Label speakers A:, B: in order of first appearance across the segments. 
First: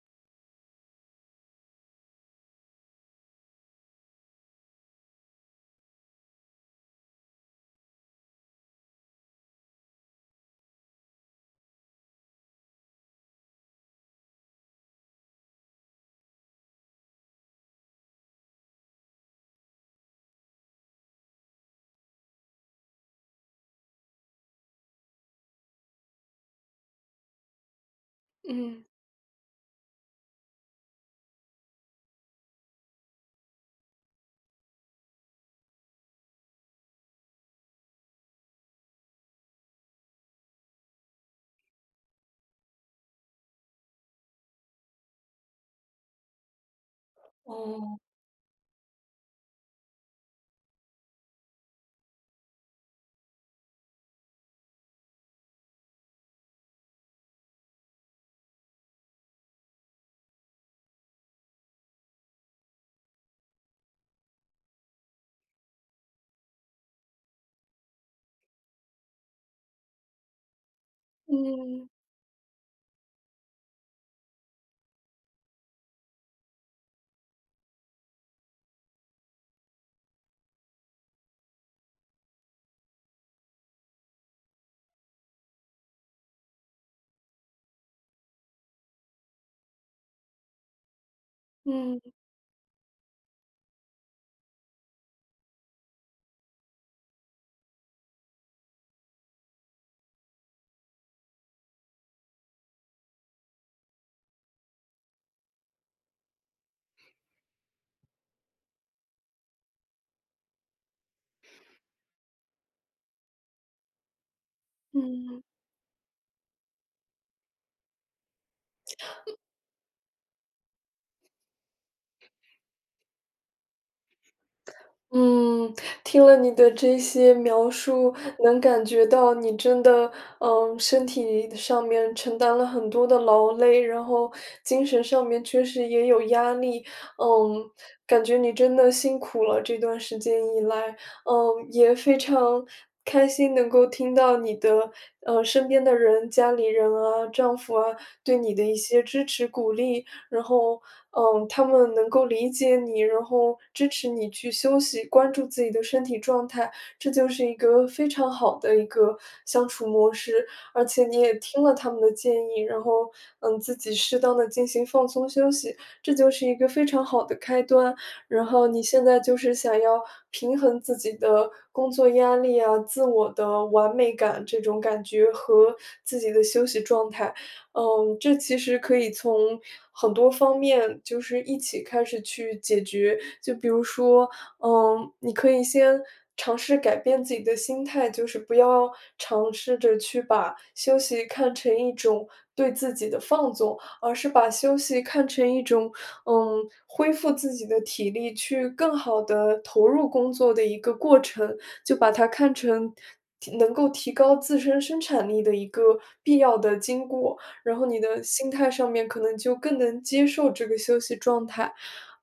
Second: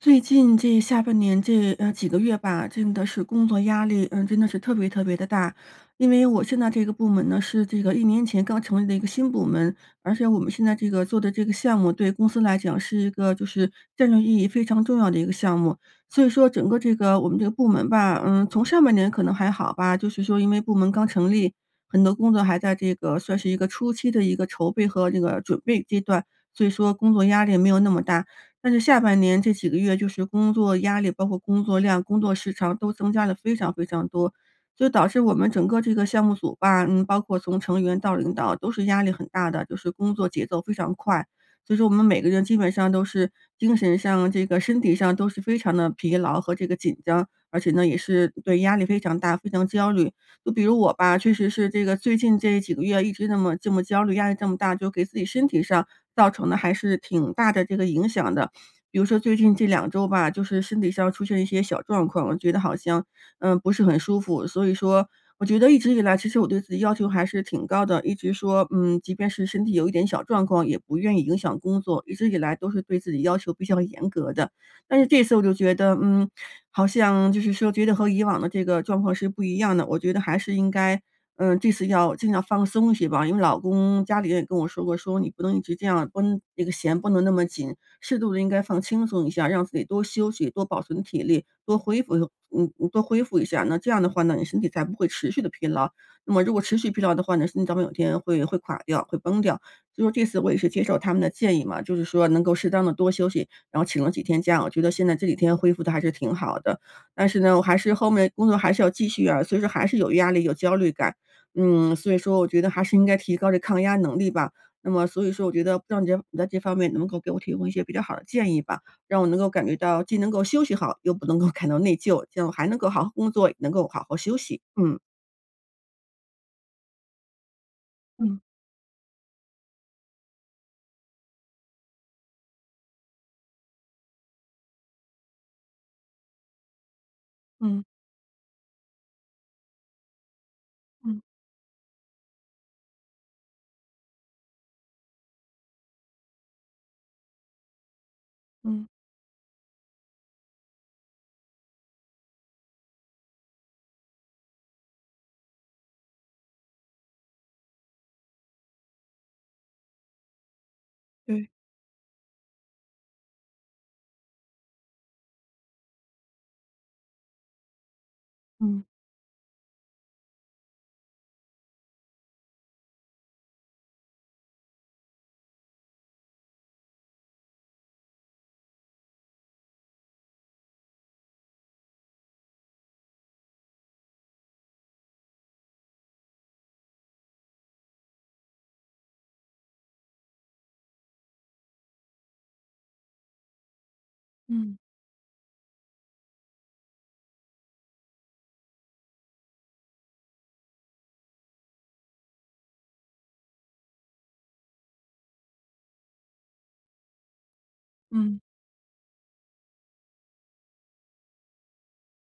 A: 最近这下半年这几个月吧，真的是工作压力，真的是特别特别的大。因为我现在这个部门呢，是这个1年前刚成立的一个新部门，而且我们现在这个做的这个项目，对公司来讲是一个就是战略意义非常重要的一个项目。所以说，整个这个我们这个部门吧，从上半年可能还好吧，就是说因为部门刚成立，很多工作还在这个算是一个初期的一个筹备和这个准备阶段，所以说工作压力没有那么大。但是
B: 嗯，
A: 下半年这几个月就是工作压力，包括工作量、工作时长都增加了非常非常多，就导致我们整个这个项目组吧，包括从成员到领导都是压力很大的，就是工作节奏非常快。所以说我们每个人基本上都是精神上、这个身体上都是非常的疲劳和这个紧张，而且呢也
B: 哦。
A: 是对压力非常大、非常焦虑。就比如我吧，确实是这个最近这几个月一直那么这么焦虑，压力这么大，就给自己身体上造成的还是挺大的这个影响的。比如说最近这两周吧，就是身体上出现一些小状况，我觉得好像，不是很舒服。所以说我觉得一直以来，其实我对自己要求还是挺高的，一直说，即便是身体有一点小状况，也不愿意影响工
B: 嗯，
A: 作，一直以来都是对自己要求比较严格的。但是这次我就觉得，好像就是说觉得和以往的这个状况是不一样的，我觉得还是应该，这次要尽量放松一些吧。因为老公家里人也跟我说过，说你不能一直这样绷那个弦不能那么紧，适度的应该放轻松一下，让自己多休息，多保存体力，多
B: 嗯，
A: 恢复多恢复一下。那这样的话呢，你身体才不会持续的疲劳，那么如果持续疲劳的话呢，身体早晚有一天会垮掉、会崩掉。所以说这次我也是接受他们的建议嘛，就是说能够适当的多休息，然后请了几天假，我觉得现在这几天恢复的还是挺好的。但是呢，我还是后面工作还是要继续啊，所以说还是有压力、有焦虑感。所以说我觉得还是应该提高这抗压能力吧。那么所以
B: 嗯，
A: 说我觉得不知道你在这方面能够给我提供一些比较好的建议吧，让我能够感觉到既能够休息好，又不能够感到内疚，这样我还能够好好工作，也能够好好休息。嗯。
B: 嗯，听了你的这些描述，
A: 嗯
B: 能感觉到你真的，身体上面承担了很多的劳累，然后精神上面确实也有压力，嗯，
A: 嗯
B: 感觉你真的辛苦了这段时间以来。
A: 嗯
B: 也非常开心能够听到你的，身边的人，家里人啊，丈夫啊，对你的一
A: 嗯，
B: 些支持鼓励，然后他们能够理解你，然后支持你去休息，关注自己的身体状态，这就是一个非常好的一个相处模式。而且你也
A: 对，
B: 听了他们的建议，然后自己适当的进行放松休息，这就是一个非常好的开端。然后你
A: 嗯
B: 现在就是想要平衡自己的工作压力啊、自我的完美感这种感觉和自己的休息状态。这其实可以从很多方面，就是一起开始去解决。就比如说，你可以先尝试改变自己的心态，就是不要尝试着去把休息看成一种对自己的放纵，而是把
A: 嗯
B: 休息看成一种，恢复自己的体力，去更好的投入工作的一个过程，就把它看成提能够提高自身生产力的一个必要的经过。然后你的
A: 嗯。
B: 心态上面可能就更能接受这个休息状态。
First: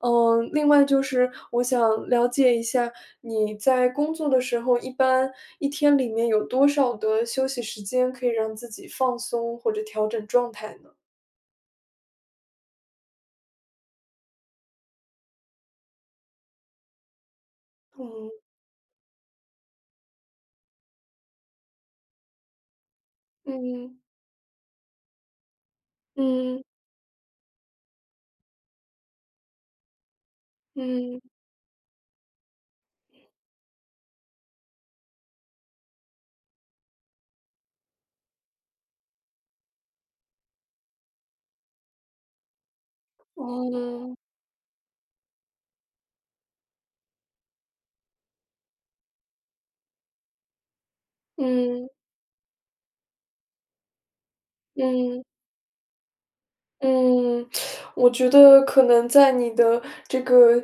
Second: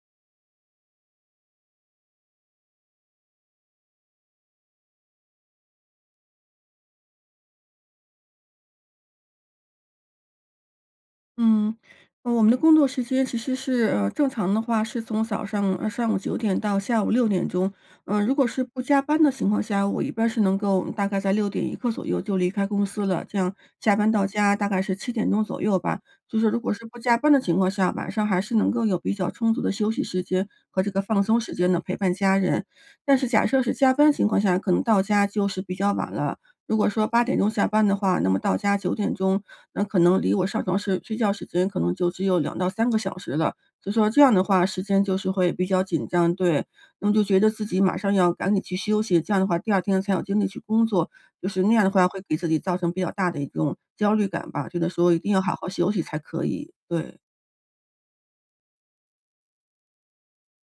B: 另外就是我想了解一下，你在工作的时候，一般一天里面有多少的休息时间可以让自己放松或者调整状态呢？
A: 嗯，我们的工作时间其实是，正常的话是从早上上午九点到下午6点钟。嗯，
B: 嗯
A: 如果是不加班的情况下，我一般是能够大概在6点一刻左右就离开公司了，这样下
B: 嗯
A: 班到家大概是7点钟左右吧。就是如
B: 嗯
A: 果是不加班的情况下，晚上还是能够有比较充足的休息时间和这个
B: 嗯
A: 放松时间呢，陪伴家人。但是假设是加班情况下，可能到家就是比较晚了。如果说8点钟下班的话，那么到家9点钟，那可能离我上床睡觉时间可能就只有2到3个小时了。就说
B: 嗯
A: 这样的话，时间就是会比较紧张，对。那么就觉得自己马上要赶紧去休息，这样的话第二天才有精力去工作，就是那样
B: 嗯
A: 的
B: 嗯
A: 话会给自己造成比较大的一种焦虑感吧，觉得说一
B: 嗯。
A: 定要好好休息才可以，对，
B: 嗯，我觉得可能在你的这个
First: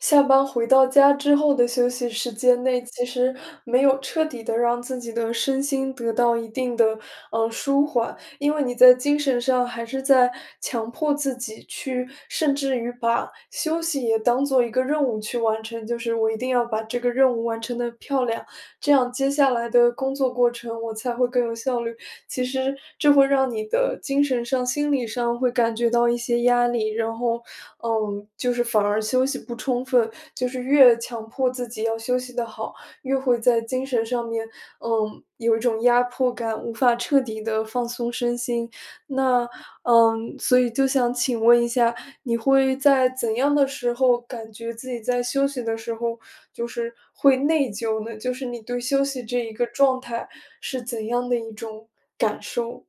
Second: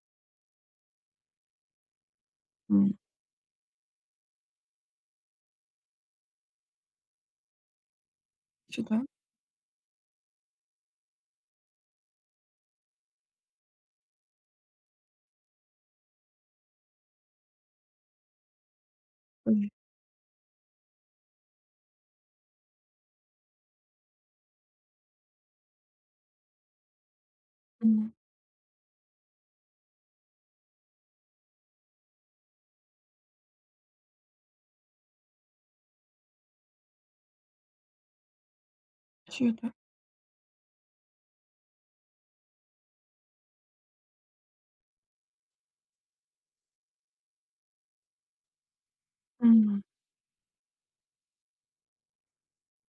B: 下班回到家之后的休息时间内，
A: 嗯，
B: 其实没有彻底的让自己的身心得到一定的舒缓，因为你
A: 是
B: 在
A: 的，
B: 精神上还是在强迫自己去，甚至于把休息也当做一个任务去完成，就是我一定要把这个任务完成的漂亮，这样接下来
A: 对，
B: 的工作过程我才会更有效率。其实这会让你的精神上、心理上会感觉到一些压力，然后，
A: 嗯，
B: 就是反而休息不充分，就是越强迫自己要休息的好，越会在精神上面，有一种压迫感，无法彻底的放松身心。那，
A: 是的，
B: 所以就想请问一下，你会在怎样的时候感觉自己在休息的时候，就是会内疚呢？就是你对休息这一个
A: 嗯。
B: 状态是怎样的一种感受？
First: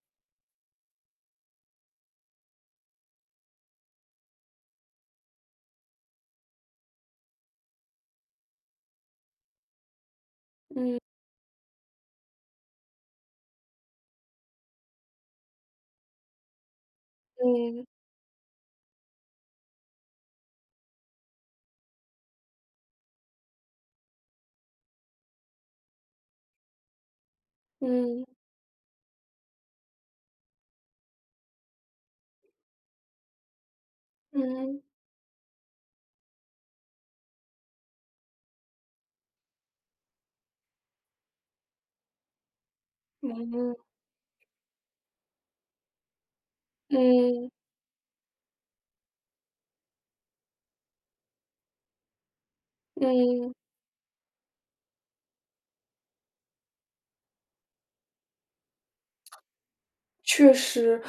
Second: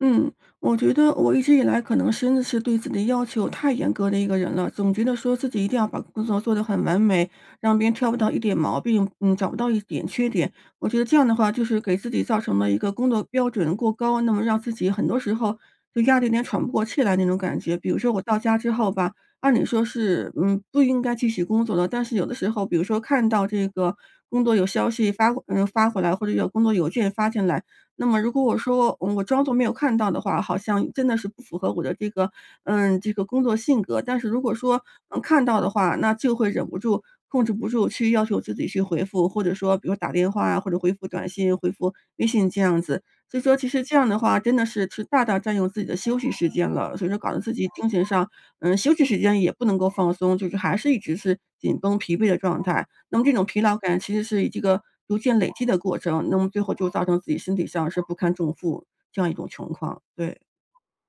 A: 嗯，我觉得我一直以来可能真的是对自己的要求太严格的一个人了，总觉得说自己一定要把工作做得很完美，让别人挑不到一点毛病，找不到一点缺点。我觉得
B: 嗯
A: 这样的话，就是给自己造成了一个工作标准过高，那么让自己很多时候就压得有点喘不过气来那种感觉。
B: 嗯
A: 比如说我到家之后吧，按理说是不应该继续工作的，但是有的时候，比如说看到这个工作有消息发发回来，或者有工作邮件发进来。那么
B: 嗯
A: 如果我说，我装作没有看到的话，好像真的是不符合我的这个，这个工作性格。但是如果说，
B: 嗯
A: 看到的话，那就会忍不住、控制不住去要求自己去回复，或者说比如打电话啊，或者回复短信、回复微信这样子。所以
B: 嗯
A: 说其
B: 嗯
A: 实这样的话，真的是大大占用自己的休息时间了，所以说搞得
B: 嗯
A: 自己精神上，休息时间也不能够放松，就是还是一直是紧绷疲惫的状态。那么这种
B: 嗯。
A: 疲劳感其实是这个逐渐累积的过程，那么最后就造成自己身体上是不堪重负这样一种情况。对，
B: 确实，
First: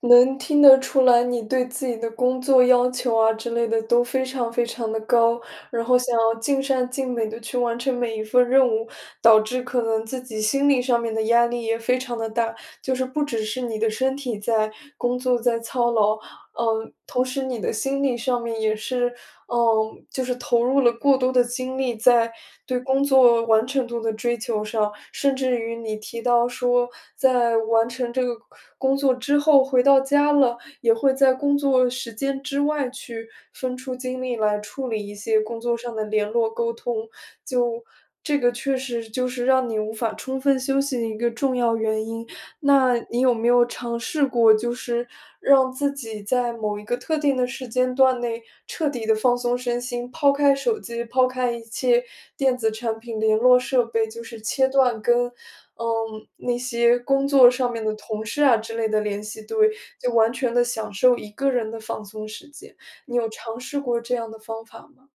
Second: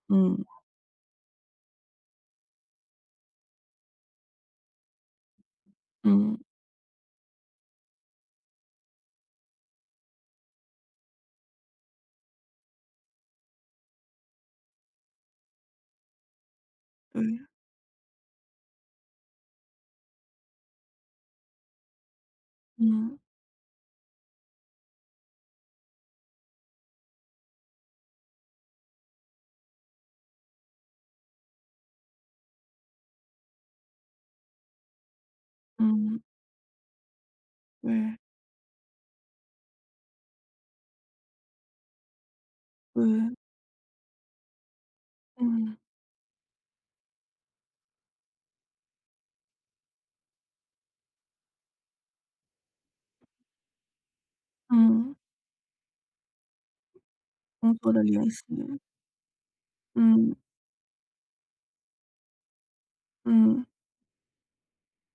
B: 能
A: 嗯，
B: 听得出来你对自己的工作要求啊之类的都非常非常的高，然后想要
A: 嗯，
B: 尽善尽美的去完成每一份任务，导致可能自己心理上面的压力也非常的大。就是不只是你的身体在工作在操劳，
A: 对，
B: 同时你的心理上面也是就是投入了过多的精力在对工
A: 嗯，
B: 作完成度的追求上，甚至于你提到说，在完成这个工作之后回到家了，也会在工作时间之外去分出精力来处理一些工作上的
A: 嗯，
B: 联络沟通，就
A: 对，
B: 这个确实就是让你无法充分休息的一个重要原因。那
A: 对，
B: 你有没有尝试过，就是让
A: 嗯，
B: 自己在某一个特定的时间段内彻底的放松身心，抛开手机，抛开一切电子产品、联络设备，就是切断
A: 嗯，
B: 跟，嗯，那些工作上
A: 工
B: 面
A: 作
B: 的
A: 的
B: 同
A: 联
B: 事
A: 系，
B: 啊之类的联系，对，就完
A: 嗯，
B: 全的享受一个人的放松时间。你有尝
A: 嗯。
B: 试过这样的方法吗？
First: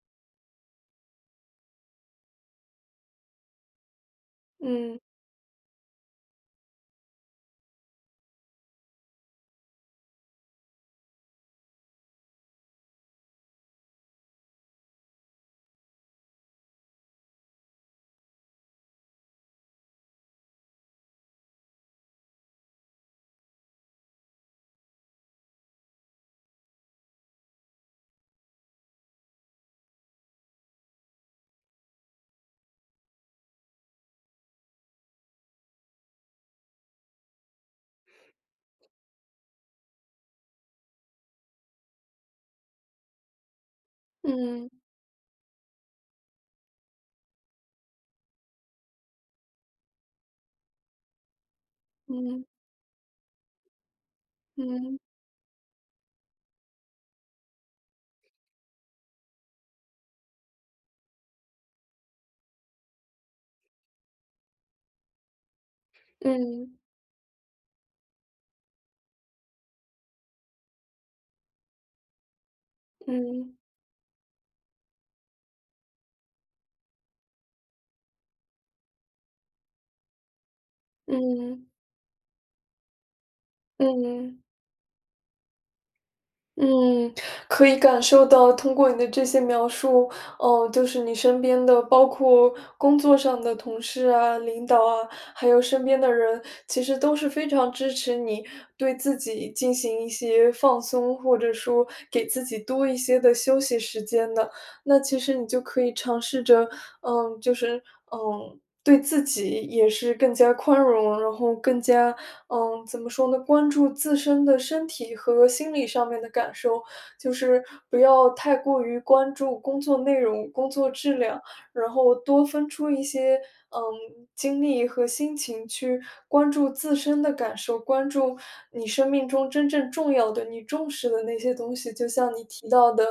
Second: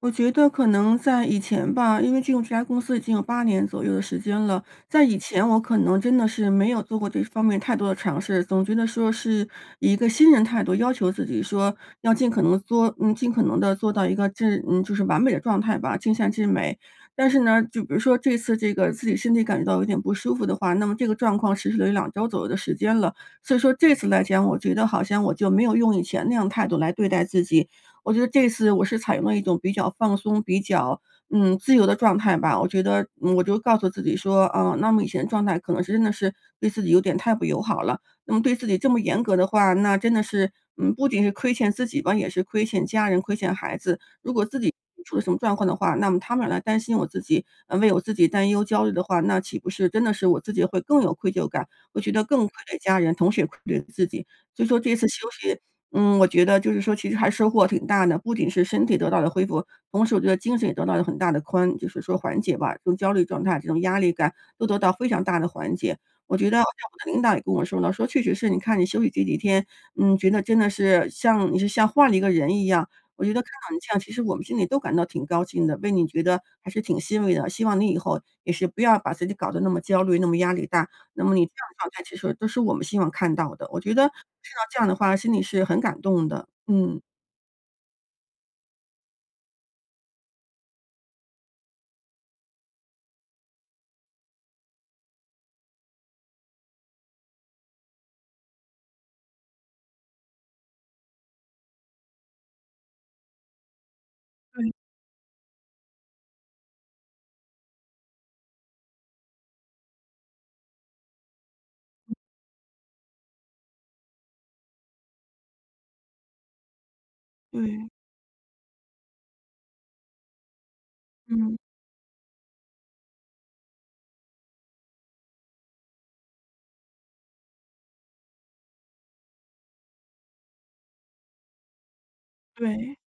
A: 我觉得可能在以前吧，因为进入这家公司已经有8年左右的时间了，
B: 嗯，
A: 在以前我可能真的是没有做过这方面太多的尝试，总觉得说是以一个新人态度要求自己说，要尽可能做尽可能的做到一个就是完美的状态吧，尽善尽美。但是呢，就比如说这次这个自己身体感觉到有点不舒服的话，那么这个状况持续了有两周左右的时间了。所以说这次来讲，我觉得好像我就没有用以前那样态度来对待自己，我觉得这次我是采用了一种比较放松、比较，自由的状态吧。我觉得我就告诉自己说，啊，那么以前的状态可能是真的是对自己有点太不友好了，那么对自己这么严格的话，那真的是，不仅是亏欠自己吧，也是亏欠家人、亏欠孩子。如果自
B: 嗯，
A: 己出了什么状况的话，那么他们来担心我自己，为我自己担忧、焦虑的话，那岂不是真的是我自己会更有愧疚感，我觉得更
B: 嗯，
A: 愧对家人，同时也愧对自己。所以说这
B: 嗯，
A: 次休息我觉得就是说其实还收获挺大的，不仅是身体得到了恢复，同时我觉得精神也得到了很大的宽就是说缓解吧，这种焦虑状态、这种压力感都得到非常大的缓解。我觉得像
B: 嗯，
A: 我的领导也跟我说了，说确实是你看你休息这几天，觉得真的是像你是像换了一个人一样。我觉得看
B: 嗯，
A: 到你这样，其实我们心里都感到挺高兴的，为你觉得还是挺欣慰的。希望你以后也是不要把自己搞得那么焦虑、那么压力大，那么你这
B: 嗯，
A: 样的状态其实都是我们希望看到的，我觉得
B: 嗯嗯。
A: 听到这样的话，心里是很感动的，嗯。
B: 嗯，可以感受到通过你的这些描述，哦，就是你身边的，包括工作上的同事啊、领导啊，还有身边的人，其实都是非常支持你对自己进行一些放松，或者说给自己多一些的休息时间的。那其实你就可以尝试着，就是，嗯。对自己也是更加宽容，然后更加，怎么说呢，关注自身的身体和心理上面的感受，就是
A: 对，
B: 不要太过于关注工作内容、工作质量，
A: 嗯。
B: 然后多分出一些，嗯，精力和心情去关注自身的感受，关注你生命中真正重要的、你重视的那些东西。就像你提到
A: 对，
B: 的，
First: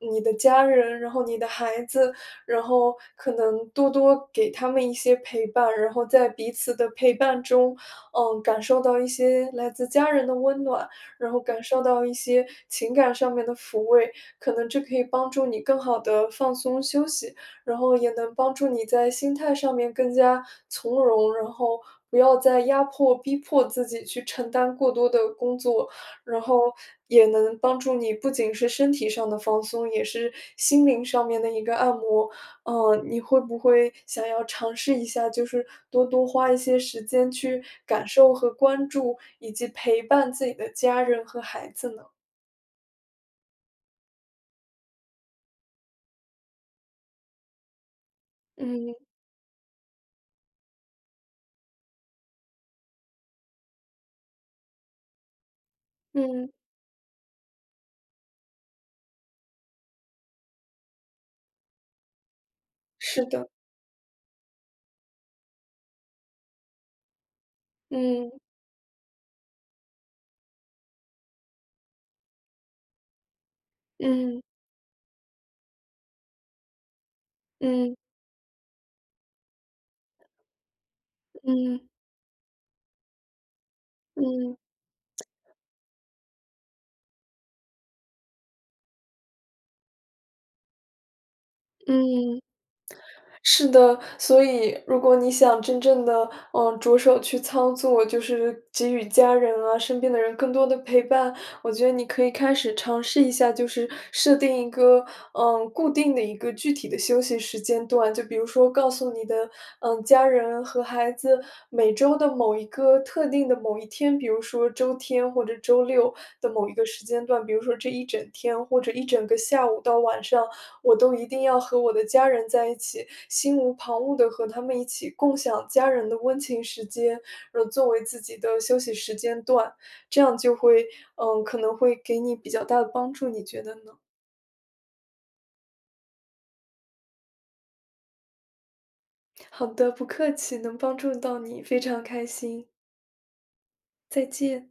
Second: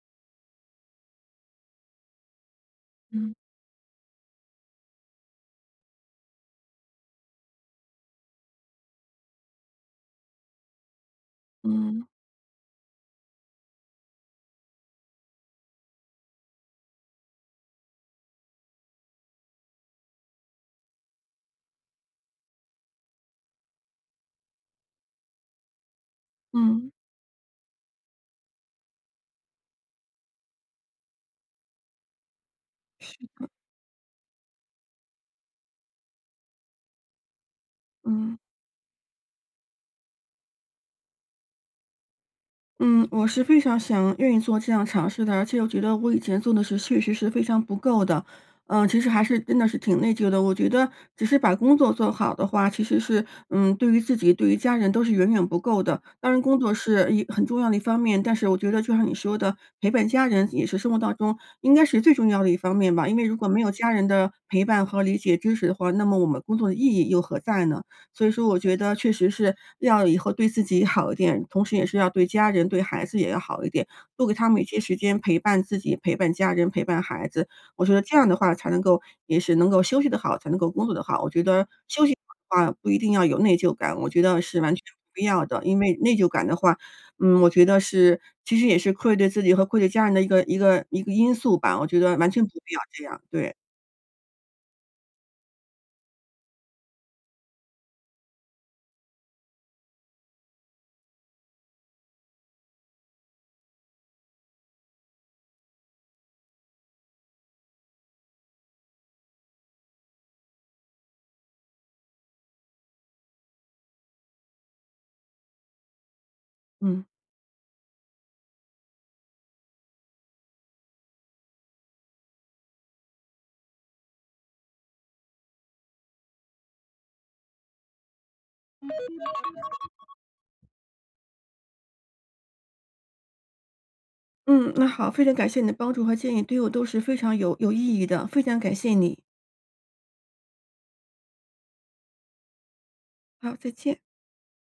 B: 你的家人，然后你的孩子，然后可
A: 嗯，
B: 能多多给他们一些陪伴，然后在彼此的陪伴中，感受到一些来自家人的温暖，然后感受到
A: 嗯，
B: 一些情感上面的抚慰，可能这可以帮助你更好的放松休息，然后也能帮助你在心态上面更加从容，然后不要再压迫、逼迫自己去承担过多的工作，然后
A: 嗯，
B: 也能帮助你不仅是身体上的放松，也是心灵上面的一个按摩，你会不会想要尝试一下，就是多多花一些时间去感受
A: 嗯。
B: 和关注，以及陪伴自己的家人和孩子呢？
A: 嗯，我是非常想愿意做这样尝试的，而且我觉得我以前做的是确实是非常不够的，
B: 嗯
A: 其实还是真的是挺内疚的。我觉得只是把工作做好的话，其实是对于自己、对于家人都是远远不够的。当然，
B: 嗯，
A: 工作是一很重要的一方面，但是我觉得就像你说的，陪伴家人也是生活当中应该是最重要的一方面吧。因为
B: 是
A: 如果
B: 的，
A: 没有家人的陪伴和理解、支持的话，那么我们工作的意义又何在呢？所以说我觉得确实是要以后对自己好一点，同时也是要对家人、对孩子也要好一点，多给
B: 嗯
A: 他们一些时间陪伴自己、陪伴家人、陪伴孩子。我觉
B: 嗯
A: 得这样的话才能够也是能够休息得好，才能够工作得好。我觉得
B: 嗯
A: 休息好的话不一定要有内疚感，我觉
B: 嗯
A: 得
B: 嗯
A: 是完全不必要的。因为内疚感的话，我觉得是其实也是愧对自己和愧对家人的一个因素吧，我觉得完
B: 嗯嗯。
A: 全不必要这样，对，
B: 是的，所以如果你想真正的着手去操作，就是给予家人啊、身边的人更多的陪伴，我觉得你可以开始尝试一下，就是设定一个，固定的一个具体的休息时间段。就比如说告诉你的，家人和孩子每周的某一个特定的某一天，比如说周天或者周六的某一个
A: 嗯。
B: 时间段，比如说这一整天或者一整个下午到晚上，我都一定要和我的家人在一起。心无旁骛的和他们一起共享家人的温情时间，作为自己的休息时间段，这样就会可能会给你比较大的帮助，你觉得呢？
A: 嗯，那好，非常感谢你的帮助和建议，对我都是非常有意义的，非常感谢你。
B: 好的，不客气，能帮助到你，非常开心，
A: 好，再见。
B: 再见。